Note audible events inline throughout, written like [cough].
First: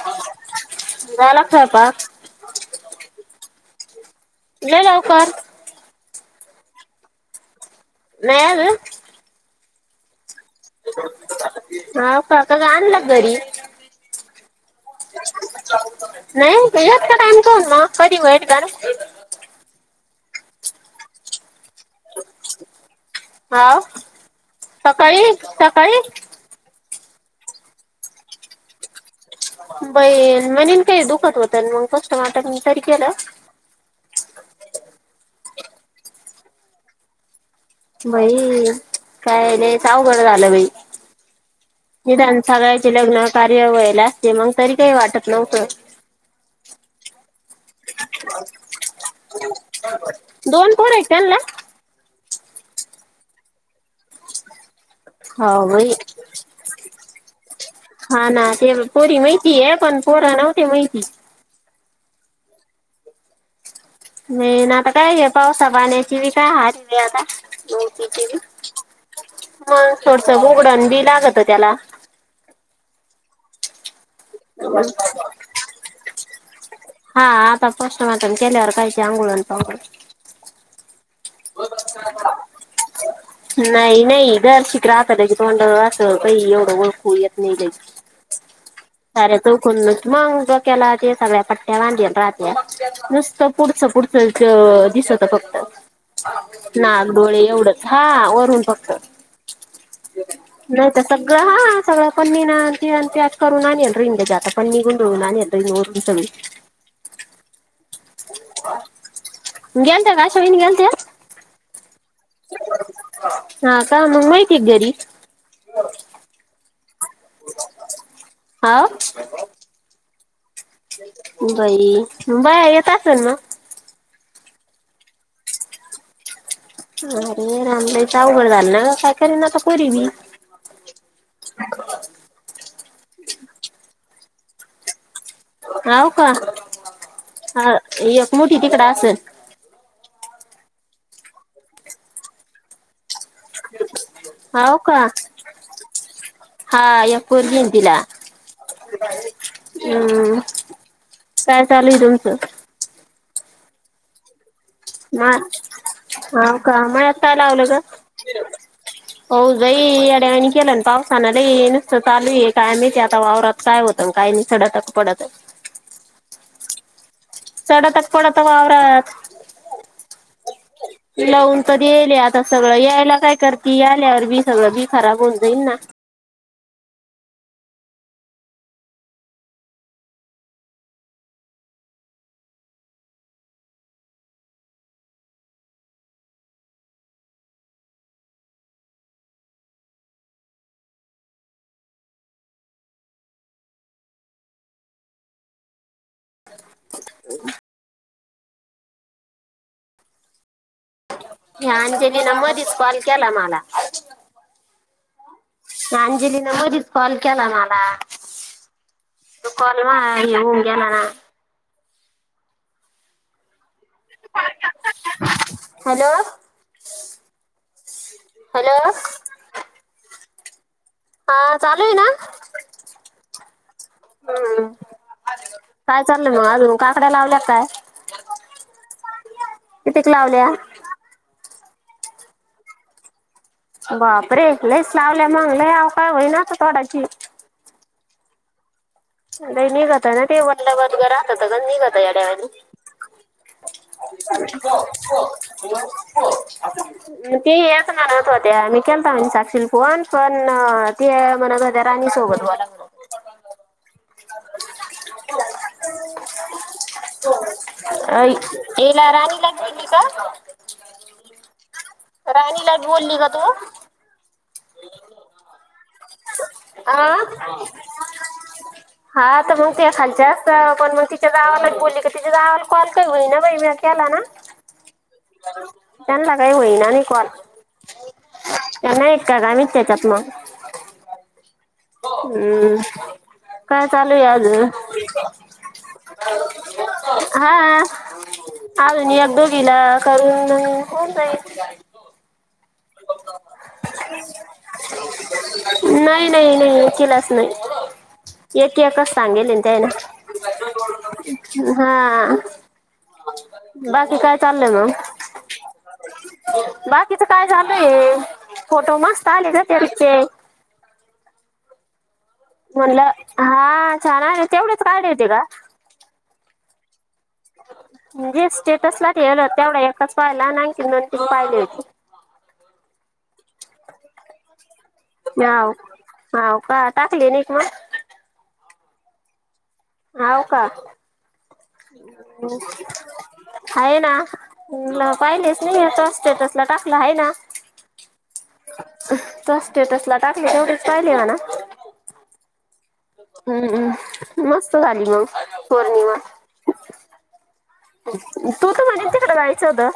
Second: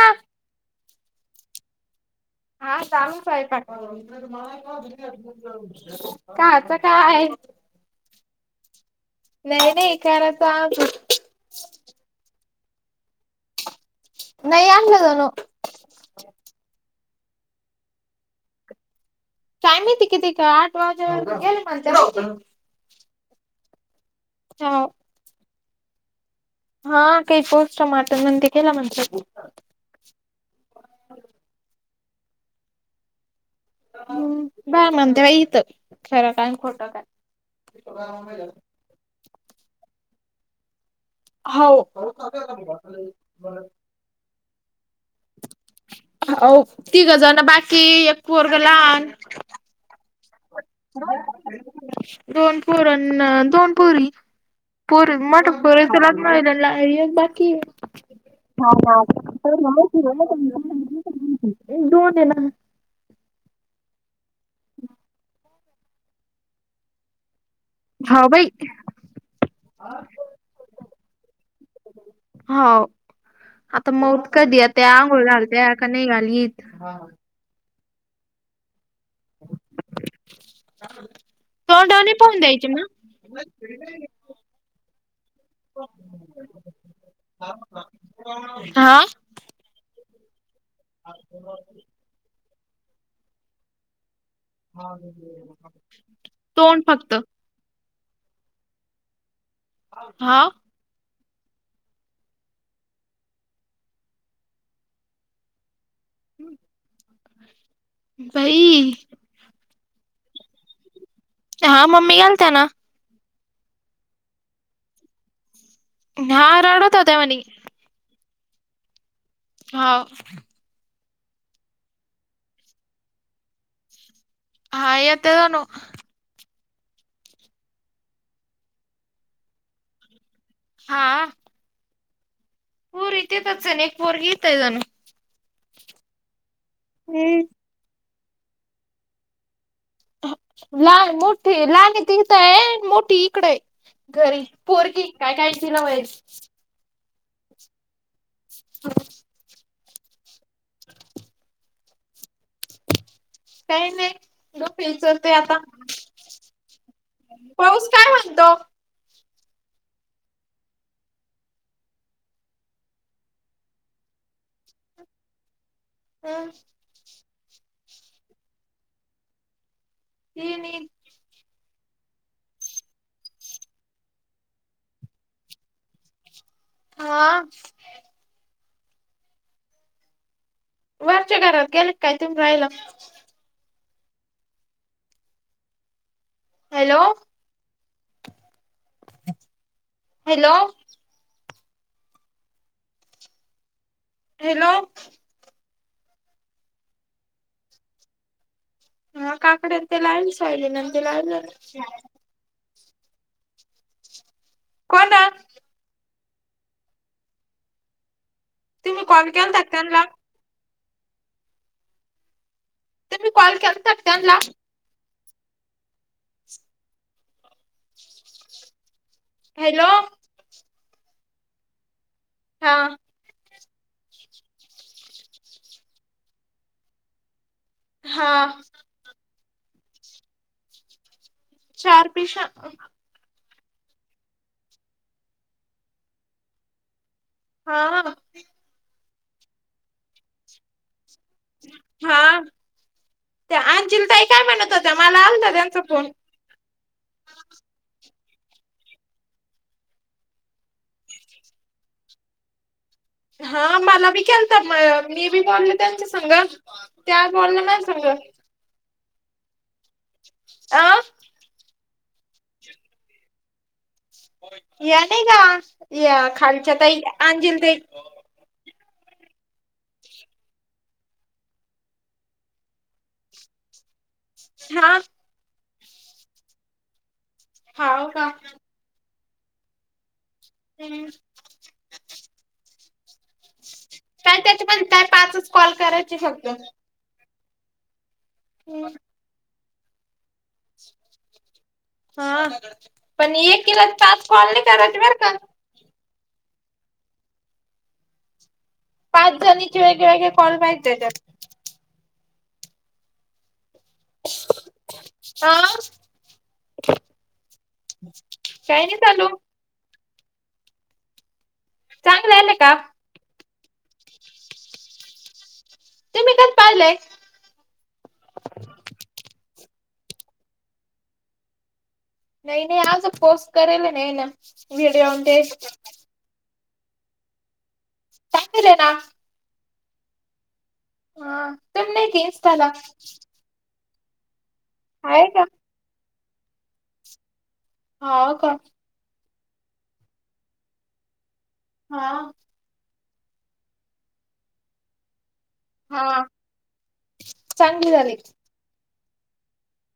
हा. झाला का स्वयंपाक. हा चालूच आहे का. लय लवकर काच काय आहे. नाही आलं नाही नाही करायच अजून. हा काका का आणलं घरी. नाही आणलं जाणू. नाही यात का टाईम करन मग कधी वईर गर. काय माहिती येते किती का आठ वाजेवर गेले म्हण. हा हो सकाळी सकाळी. हा काही पोस्ट मात मण ते केलं म्हण. ब म्हणेल काय दुखात होत मग कष्ट मता तरी केलं. हम् बा म्हण तेव्हा इथं खरं काय खोटं काय. भाई काय लयच अवघड झालं भाई. हो निदान सगळ्याचे लग्न कार्य व्हायला असते मग तरी काही वाटत. नव्हतं हो तीघजण बाकी एक पोरग लहान. हो बरोर. [unintelligible] दोन पोरांना दोन पोरी. पोरं मोठ हो बाई पुरेसलाच नाही बाकी. ना हा ते पोरी माहिती आहे पण पोरं नव्हते माहिती दो दे ना. [unintelligible] नाही ना आता काय आहे पावसा पाण्याची बी काय हारी म आता. हाव बाई मग थोडस बगडण बी लागत त्याला. हो आता मऊत कधी आ त्या आंघोळ घालत्या का नाही घालीत. पोस्टमारम केल्यावर काही अंगळण पांघोळ तोंडाने पाहून द्यायची म. नाही नाही घर शिक राहत क तंड राहत एवढंळखू यत नाही का. हा. चून म केला सगळ्या पट्ट्या बांध नुसत पुढ पुढ. लच दिसत फक्त तोंड नाग फक्त डोळे एवढ. हा वरून फक्त. हा. नाही तर सगळं हा सगळं पण म ना. करण इ जात पणनीघून होणाराने इ नोवरून. [unintelligible] भाई. गेलत्या का आशा वाहिनी गेलत्या हा मम्मी गेलत्या ना हा का मग माहिती आहे घरी. हा रडत होत्या म्हणी हा. हो. बाई बा येत असेल ना. हा येते णू. अरे राम लायच अउघड झालं ना काय कररी ना आता पोरी नी हा. हूर इतयेतातच सन एकपवर् ग इेतयान. [unintelligible] होव का हम्म ह एक मोठी तिकड असेल. ला मोठी लाणी तिघथय मोठी. तकडे घरी हाव पोरकी का काय काय तलावाई. हा यापर घेन तला. [inaudible] हम्म, काय चालू आहे तुमचं? काही नाही. डोके उचलते आता हो का मळ्यात काय लावलं ग. पाऊस काय म्हणतो हो लई येड्यावाणी केला ना पावसानी नुसतं चालू आहे काय माहिती आता वावरात. काय होत आणि काय नाही सडतच पडतं [unintelligible] सडतच पडतं वावरात. [unintelligible] लावून तर देयेल आता सगळं यायला काय करती आल्यावर भी सगळं बी खराब होऊन जाईन ना. हा वरच्या घरात गेलेत काय तुम्ही राहिला? हॅलो. हॅलो. हेलो [unintelligible] अ काकडे न ते लायेल नी सोयाबीन लाये ह्या अंजलीन मधील कॉल केला माला. कोण. अंजलीन मधीच कॉल केला माला तुम्ही कॉल तो केलता का कॉल त्यांना माहा हे होऊन गेला ना तुम्ही कॉल केलतात का त्यांला हलो हलो. हॅलो. हा चालू हे ना? हा. हम्म, काय चाललंय मग अजून, काकड्या लावल्यात काय? हा. [unintelligible] कितीक लावल्या? चार पिश्या अ. बापरे, लईच लावल्या मंग लई आयकोया होईन आता तोडायची. हा वन लई निघता ना ते वल्ल वदगं राहत त गन निघत हा येड्यावानी. त्या अंजिल ताई काय म्हणत होत्या? माला आलता त्यांचा फोन. ती येत म्हणत होत्या मी केलता म्हण साक्षील फोन, पण ते म्हणत होत देराणी सोबत बोला. म्हणत हा मात तुला बी केलता म मी बी बोलले त्यांच्या संग, त्या बोलल्या माझ्या संग. अ हिला राणीला कयतीसा. अ. राणीला बोलली का तु? या नाही का या खालच्या ताई आ अंजिल ताई. हा तर मग ते खालच्या असत पण मग तिच्या जावा काही बोलली का तिच्या जावाला कॉल काही होई ना बाई म्या केला ना. ह. त्यांनला काय होई ना नही कॉल. हा ओ का? त्या नाहीत का ग आम्ही त्याच्यात मग. [unintelligible] हम्म काय चालूय काय अजून? त्याचे पण काय पाचच कॉल करायचे फक्त हा हम्म आजून एक दोघीला करून होन जाईन हा पण एकिला सात कॉल नाही कराचचे बर का. नाही नाही नाही एकिलाच नाही. एक एकच पाच सांगेल हे न जणीचे त्यायना वेगळे वेगळे कॉल पाहिजे त्याच्यात हुं हा. बाकी काय चाललंय मंग? हा बाकीच काय काही फोटो नाही चालू मस्त आले ग त्यांचे चांगलं आले म्हणलं हा छान ना तेवढेच काडे येते का? ते मी कात पाहिलेय [unintelligible] णजे स्टेटस ला ठेवले होते तेवढा एकच पाहिला आणी आणखन दोन तीन पाहिले होते नाही नाही आज पोस्ट करेल नाही ना व्हिडिओमध्ये हो का टाकली नयी का मग? टाकलीये ना. हाव का? हा तुम्ही नायी का इनस्टाला? आहे ना का पाहिलेच नाही तो स्टेटस ला टाकला आहे ना.. हाव कोण? त स्टेटसला टाकले तेवढेच पाहिले म्हणा हा हम्मम् मस्त झाली मग पौर्णिमा. हा चांगली झाली तू तर म्हणजे [unintelligible] तिकडे जायचं होतं.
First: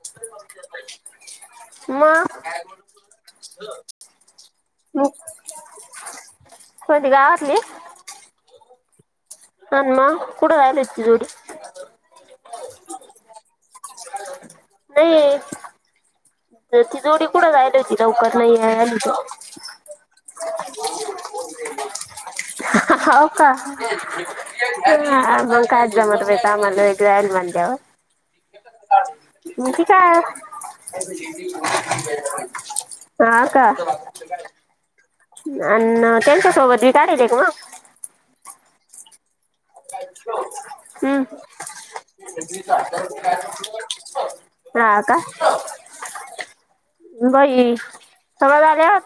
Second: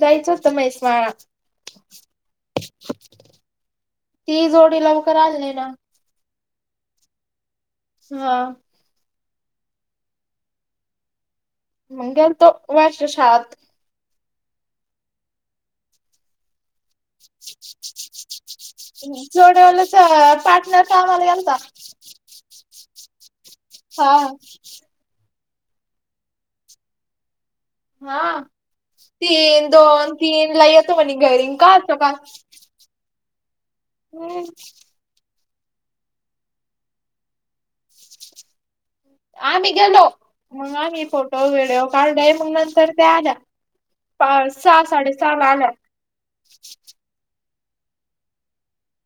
जायचं होतं मैस्माळा मग ती जोडी लवकर आली नाही ना. कोणती गावातली? हा. अन्मा कुट जायली इतकी जोडी? गेलतो राष्ट्र शाळात नाहीये तर ति जोडी कुठं जाय जोड्यावलाच पार्टनर कामाला गेलता हाव का? हा मग कायच जमत बाई कामाला जायती म्हणल्यावर. हा तीन मग ती दोन काय तीन ला येतो म्हणे घरींग काय असतो काम. हा का? हम्. अ् त्यांच्या सोबत [unintelligible] का मग आम्ही गेलो मग आम्ही हम्म फोटो व्हिडिओ काढले मग नंतर ते आल्या. पा सहा हा साडे का सहा ला आल्या. बाई तवा [unintelligible] झाल्या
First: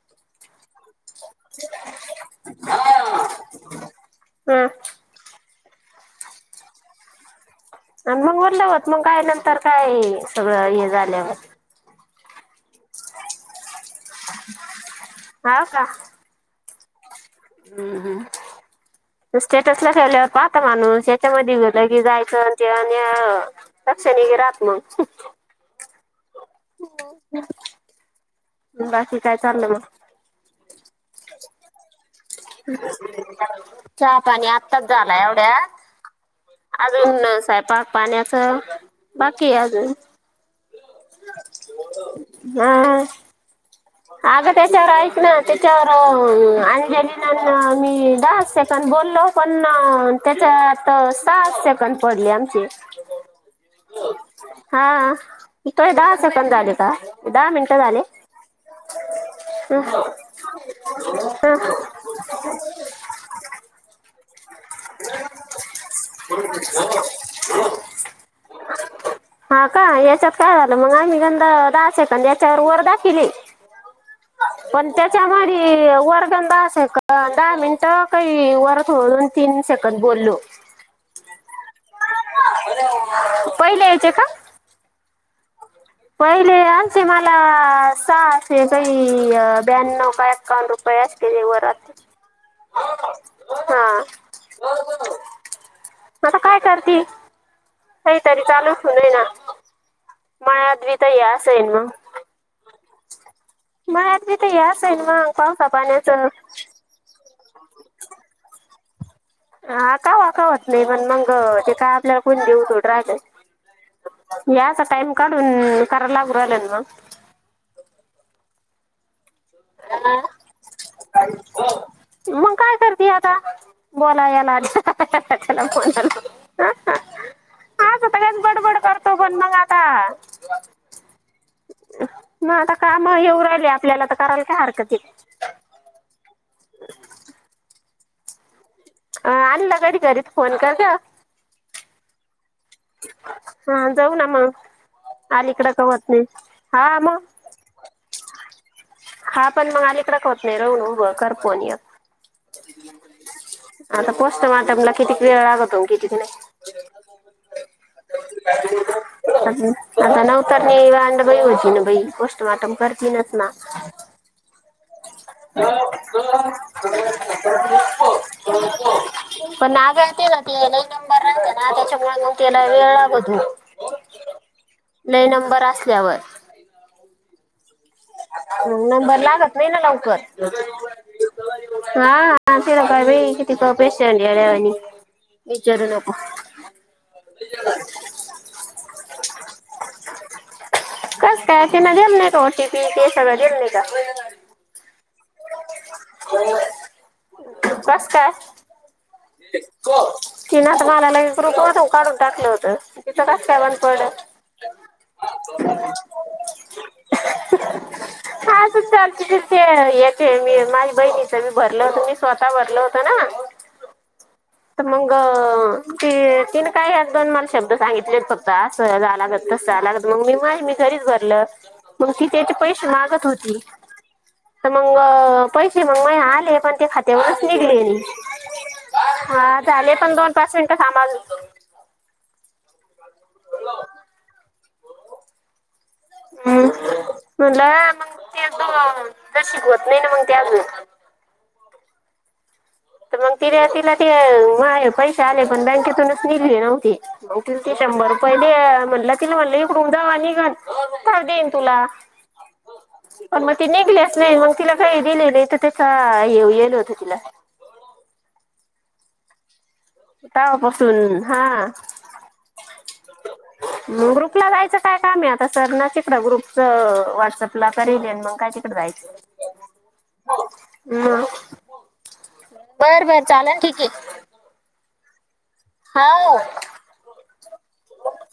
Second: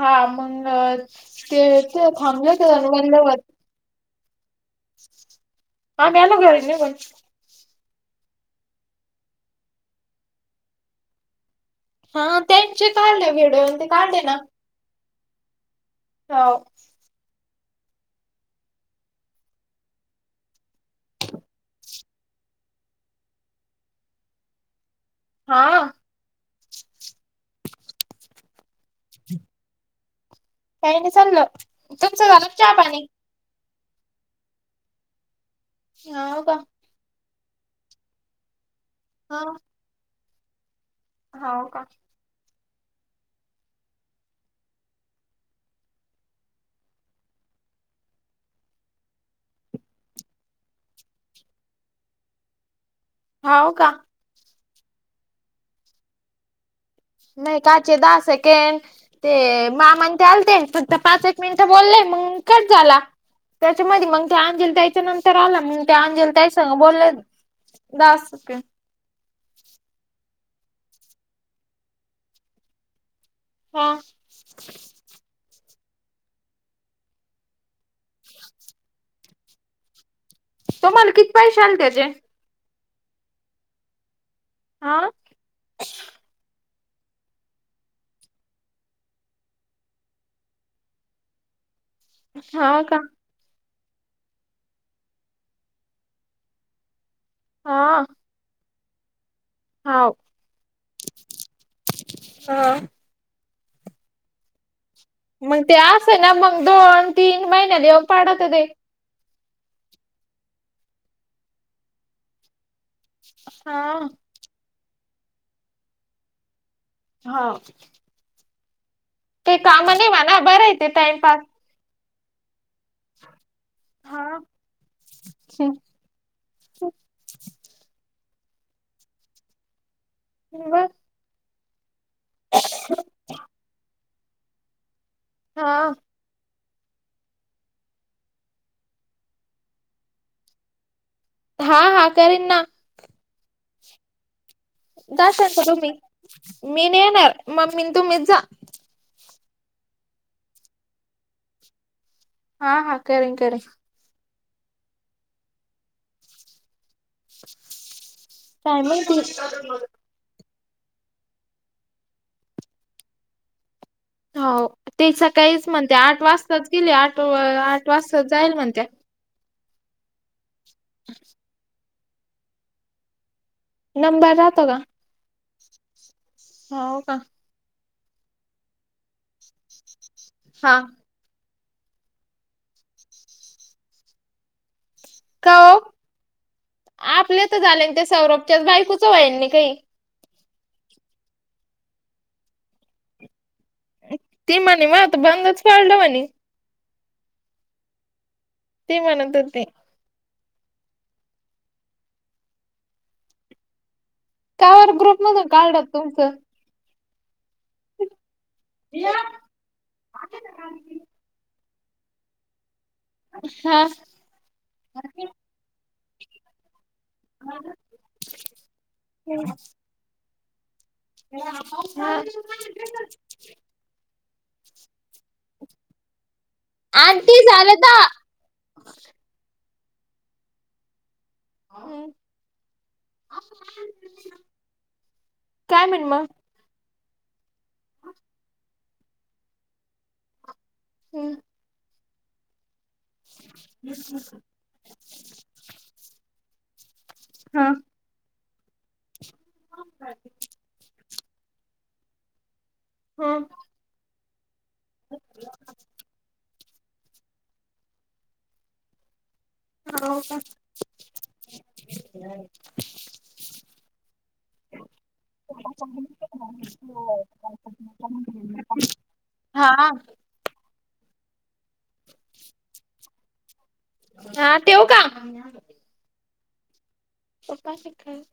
हा मग ते ते थांबले [unintelligible] नवलवर हम् [inaudible] आम्ही आलो की [unintelligible] आणि मग ओरल्या होत मग काय नंतर काय सगळं हे झाल्यावर हा त्यांचे काढले व्हिडिओ आणि ते काढले ना हाव का? हौ. हम्म हम् स्टेटस ला ठेवल्यावर पाहता माणूस याच्यामध्ये गेलं की जायच ते आणि अ लक्षात लगी राहत नाय. हा. बाकी काय चाललं मग काय नाही चाललं तुमचं झालं चहा पाणी चहा पाणी आत्ताच झाला एवढ्या हा का अजून सायपाक पाण्याच बाकी आहे अजून हो का हा अगं त्याच्यावर ऐक ना त्याच्यावर अंजली मी दहा सेकड बोललो पण त्याच्या आता सात सेकंड पडले आमची हो का हा तोय दहा अस पंदले नाही काचे दहा सेकेंड ते हं, मामाण ते आलते फक्त पाच एक हं. मिनिटं बोललेय मग झाला त्याच्यामध्ये मग ते अंजल त्या त्याच्या नंतर आलं मग त्या अंजल त्या सग बोलले दके हा का याच्यात काय झालं मग आम्ही गंद दहा सेकंद याच्यावर वर दा केली हा पण त्याच्यामध्ये वरगंदा अस आहे का दहा मिनटं काही वरदून तीन सेकंद बोललो तुम्हाला किती पैसे आले त्याचे पहिले यायचे का हा पहिले असे मला सहा असे काही ब्याण्णव का एकावन्न रुपये प्रयास केले वात हा का हा आता काय करते होऐ त र चालूचणय ना होा मयद्वीता या स आहेन म मद्वीता या सईन म मग ते असं ना मग दोन तीन महिन्या देऊन पाडत ते हा कावाकावत नाही पण मग ते काय आपल्याला कोण देऊत हा हो याचा टाइम काढून कराला लागूहिले ना मग हो ते काम नेवा ना बरं येत टाइमपास मग काय कर द बोला हा या लालाोन [unintelligible] सगच गडबड करतो फण मग आता ह ब ना आता काम येऊ राहिल आपल्याला तर करायला काय हरकती हा अ आणला घडी घरीत फोन कर ग हा हा करेन ना हा जाऊ ना मग जाशंत अलीकडं तुम्ही कवत नाही मी हा मग नेणार मममी तुम्हीच जा हा पण मग अलीकडक होत नाही रहून उ करपोन या हा हा कर कर आता पोस्टमार्टमला किती वेळ लागतो किती नाही? [inaudible] [inaudible] आता नवतर नाही अांड बाई होती ना बाई पोस्टमॉर्टम करतील नच ना हो ते सकाळीच म्हणते आठ वाजताच गेले आठ आठ वाजता जाईल म्हणत. पण नागहते ना ती याला नंबर राहते ना त्याच्यामुळे मग त्याला वेळ लागतो. नंबर राहतो का. नाहीय नंबर असल्यावर. हो का. नंबर लागत नाही ना लवकर. हा [unintelligible] का हो विचारू नको आपले तर झाले आणि त्या सौरभच्या बायकूचच होईन नाही काही. कसं काय? त्यानं दिली नाही का ओ टी पी ते सगळं दिलं नाही का? ती म्हणे मग आता बंदच पडलं म्हणे. कसं काय? ती म्हणत होती. [unintelligible] काढून टाकलं होतं तिचं कसं काय बंद पडेल? कावर ग्रुप मधून काढलात तुमचं? [unintelligible] ते एक हे [unintelligible] बहिणीचं बी भरलं होतं मी स्वतः भरलं होतं ना. हां. तर मग ती तिनं काय एक दोन मला शब्द सांगितलेत फक्त असं झाला गं तसं [unintelligible] मग मी माझं मी घरीच भरलं मग ती त्याचे पैसे हा मागत होती. तर मग पैसे मग माझे आले पण ते आंटी खात्यावरच झालं निघले नाही. तर हां झाले पण दोन पाच मिनिटं [unintelligible] हम्म. [inaudible] [unintelligible] हम्म म्हटलं मग [unintelligible] शिकवत नाही ना ते अजून. हम्म. तर मग तिला ते पैसे आले पण बँकेतूनच निघले नव्हते. होतील हा ते शंभर पहिले म्हणलं तिला म्हणलं जवा निघल. [unintelligible] तर देईन तुला पण हम मग ते निघालेच नाही मग तिला काय दिले नाही तर त्याचा [unintelligible] तिला. तवापासून हां. मग ग्रुपला जायचं काय काम आहे आता सरना तिकडं ग्रुपच व्हॉट्सअपला [unintelligible] मग काय तिकडं जायचं. हां. बर बर चालेल ठीक आहे. हां ठेऊ का? हो. पप्पा आले का काय?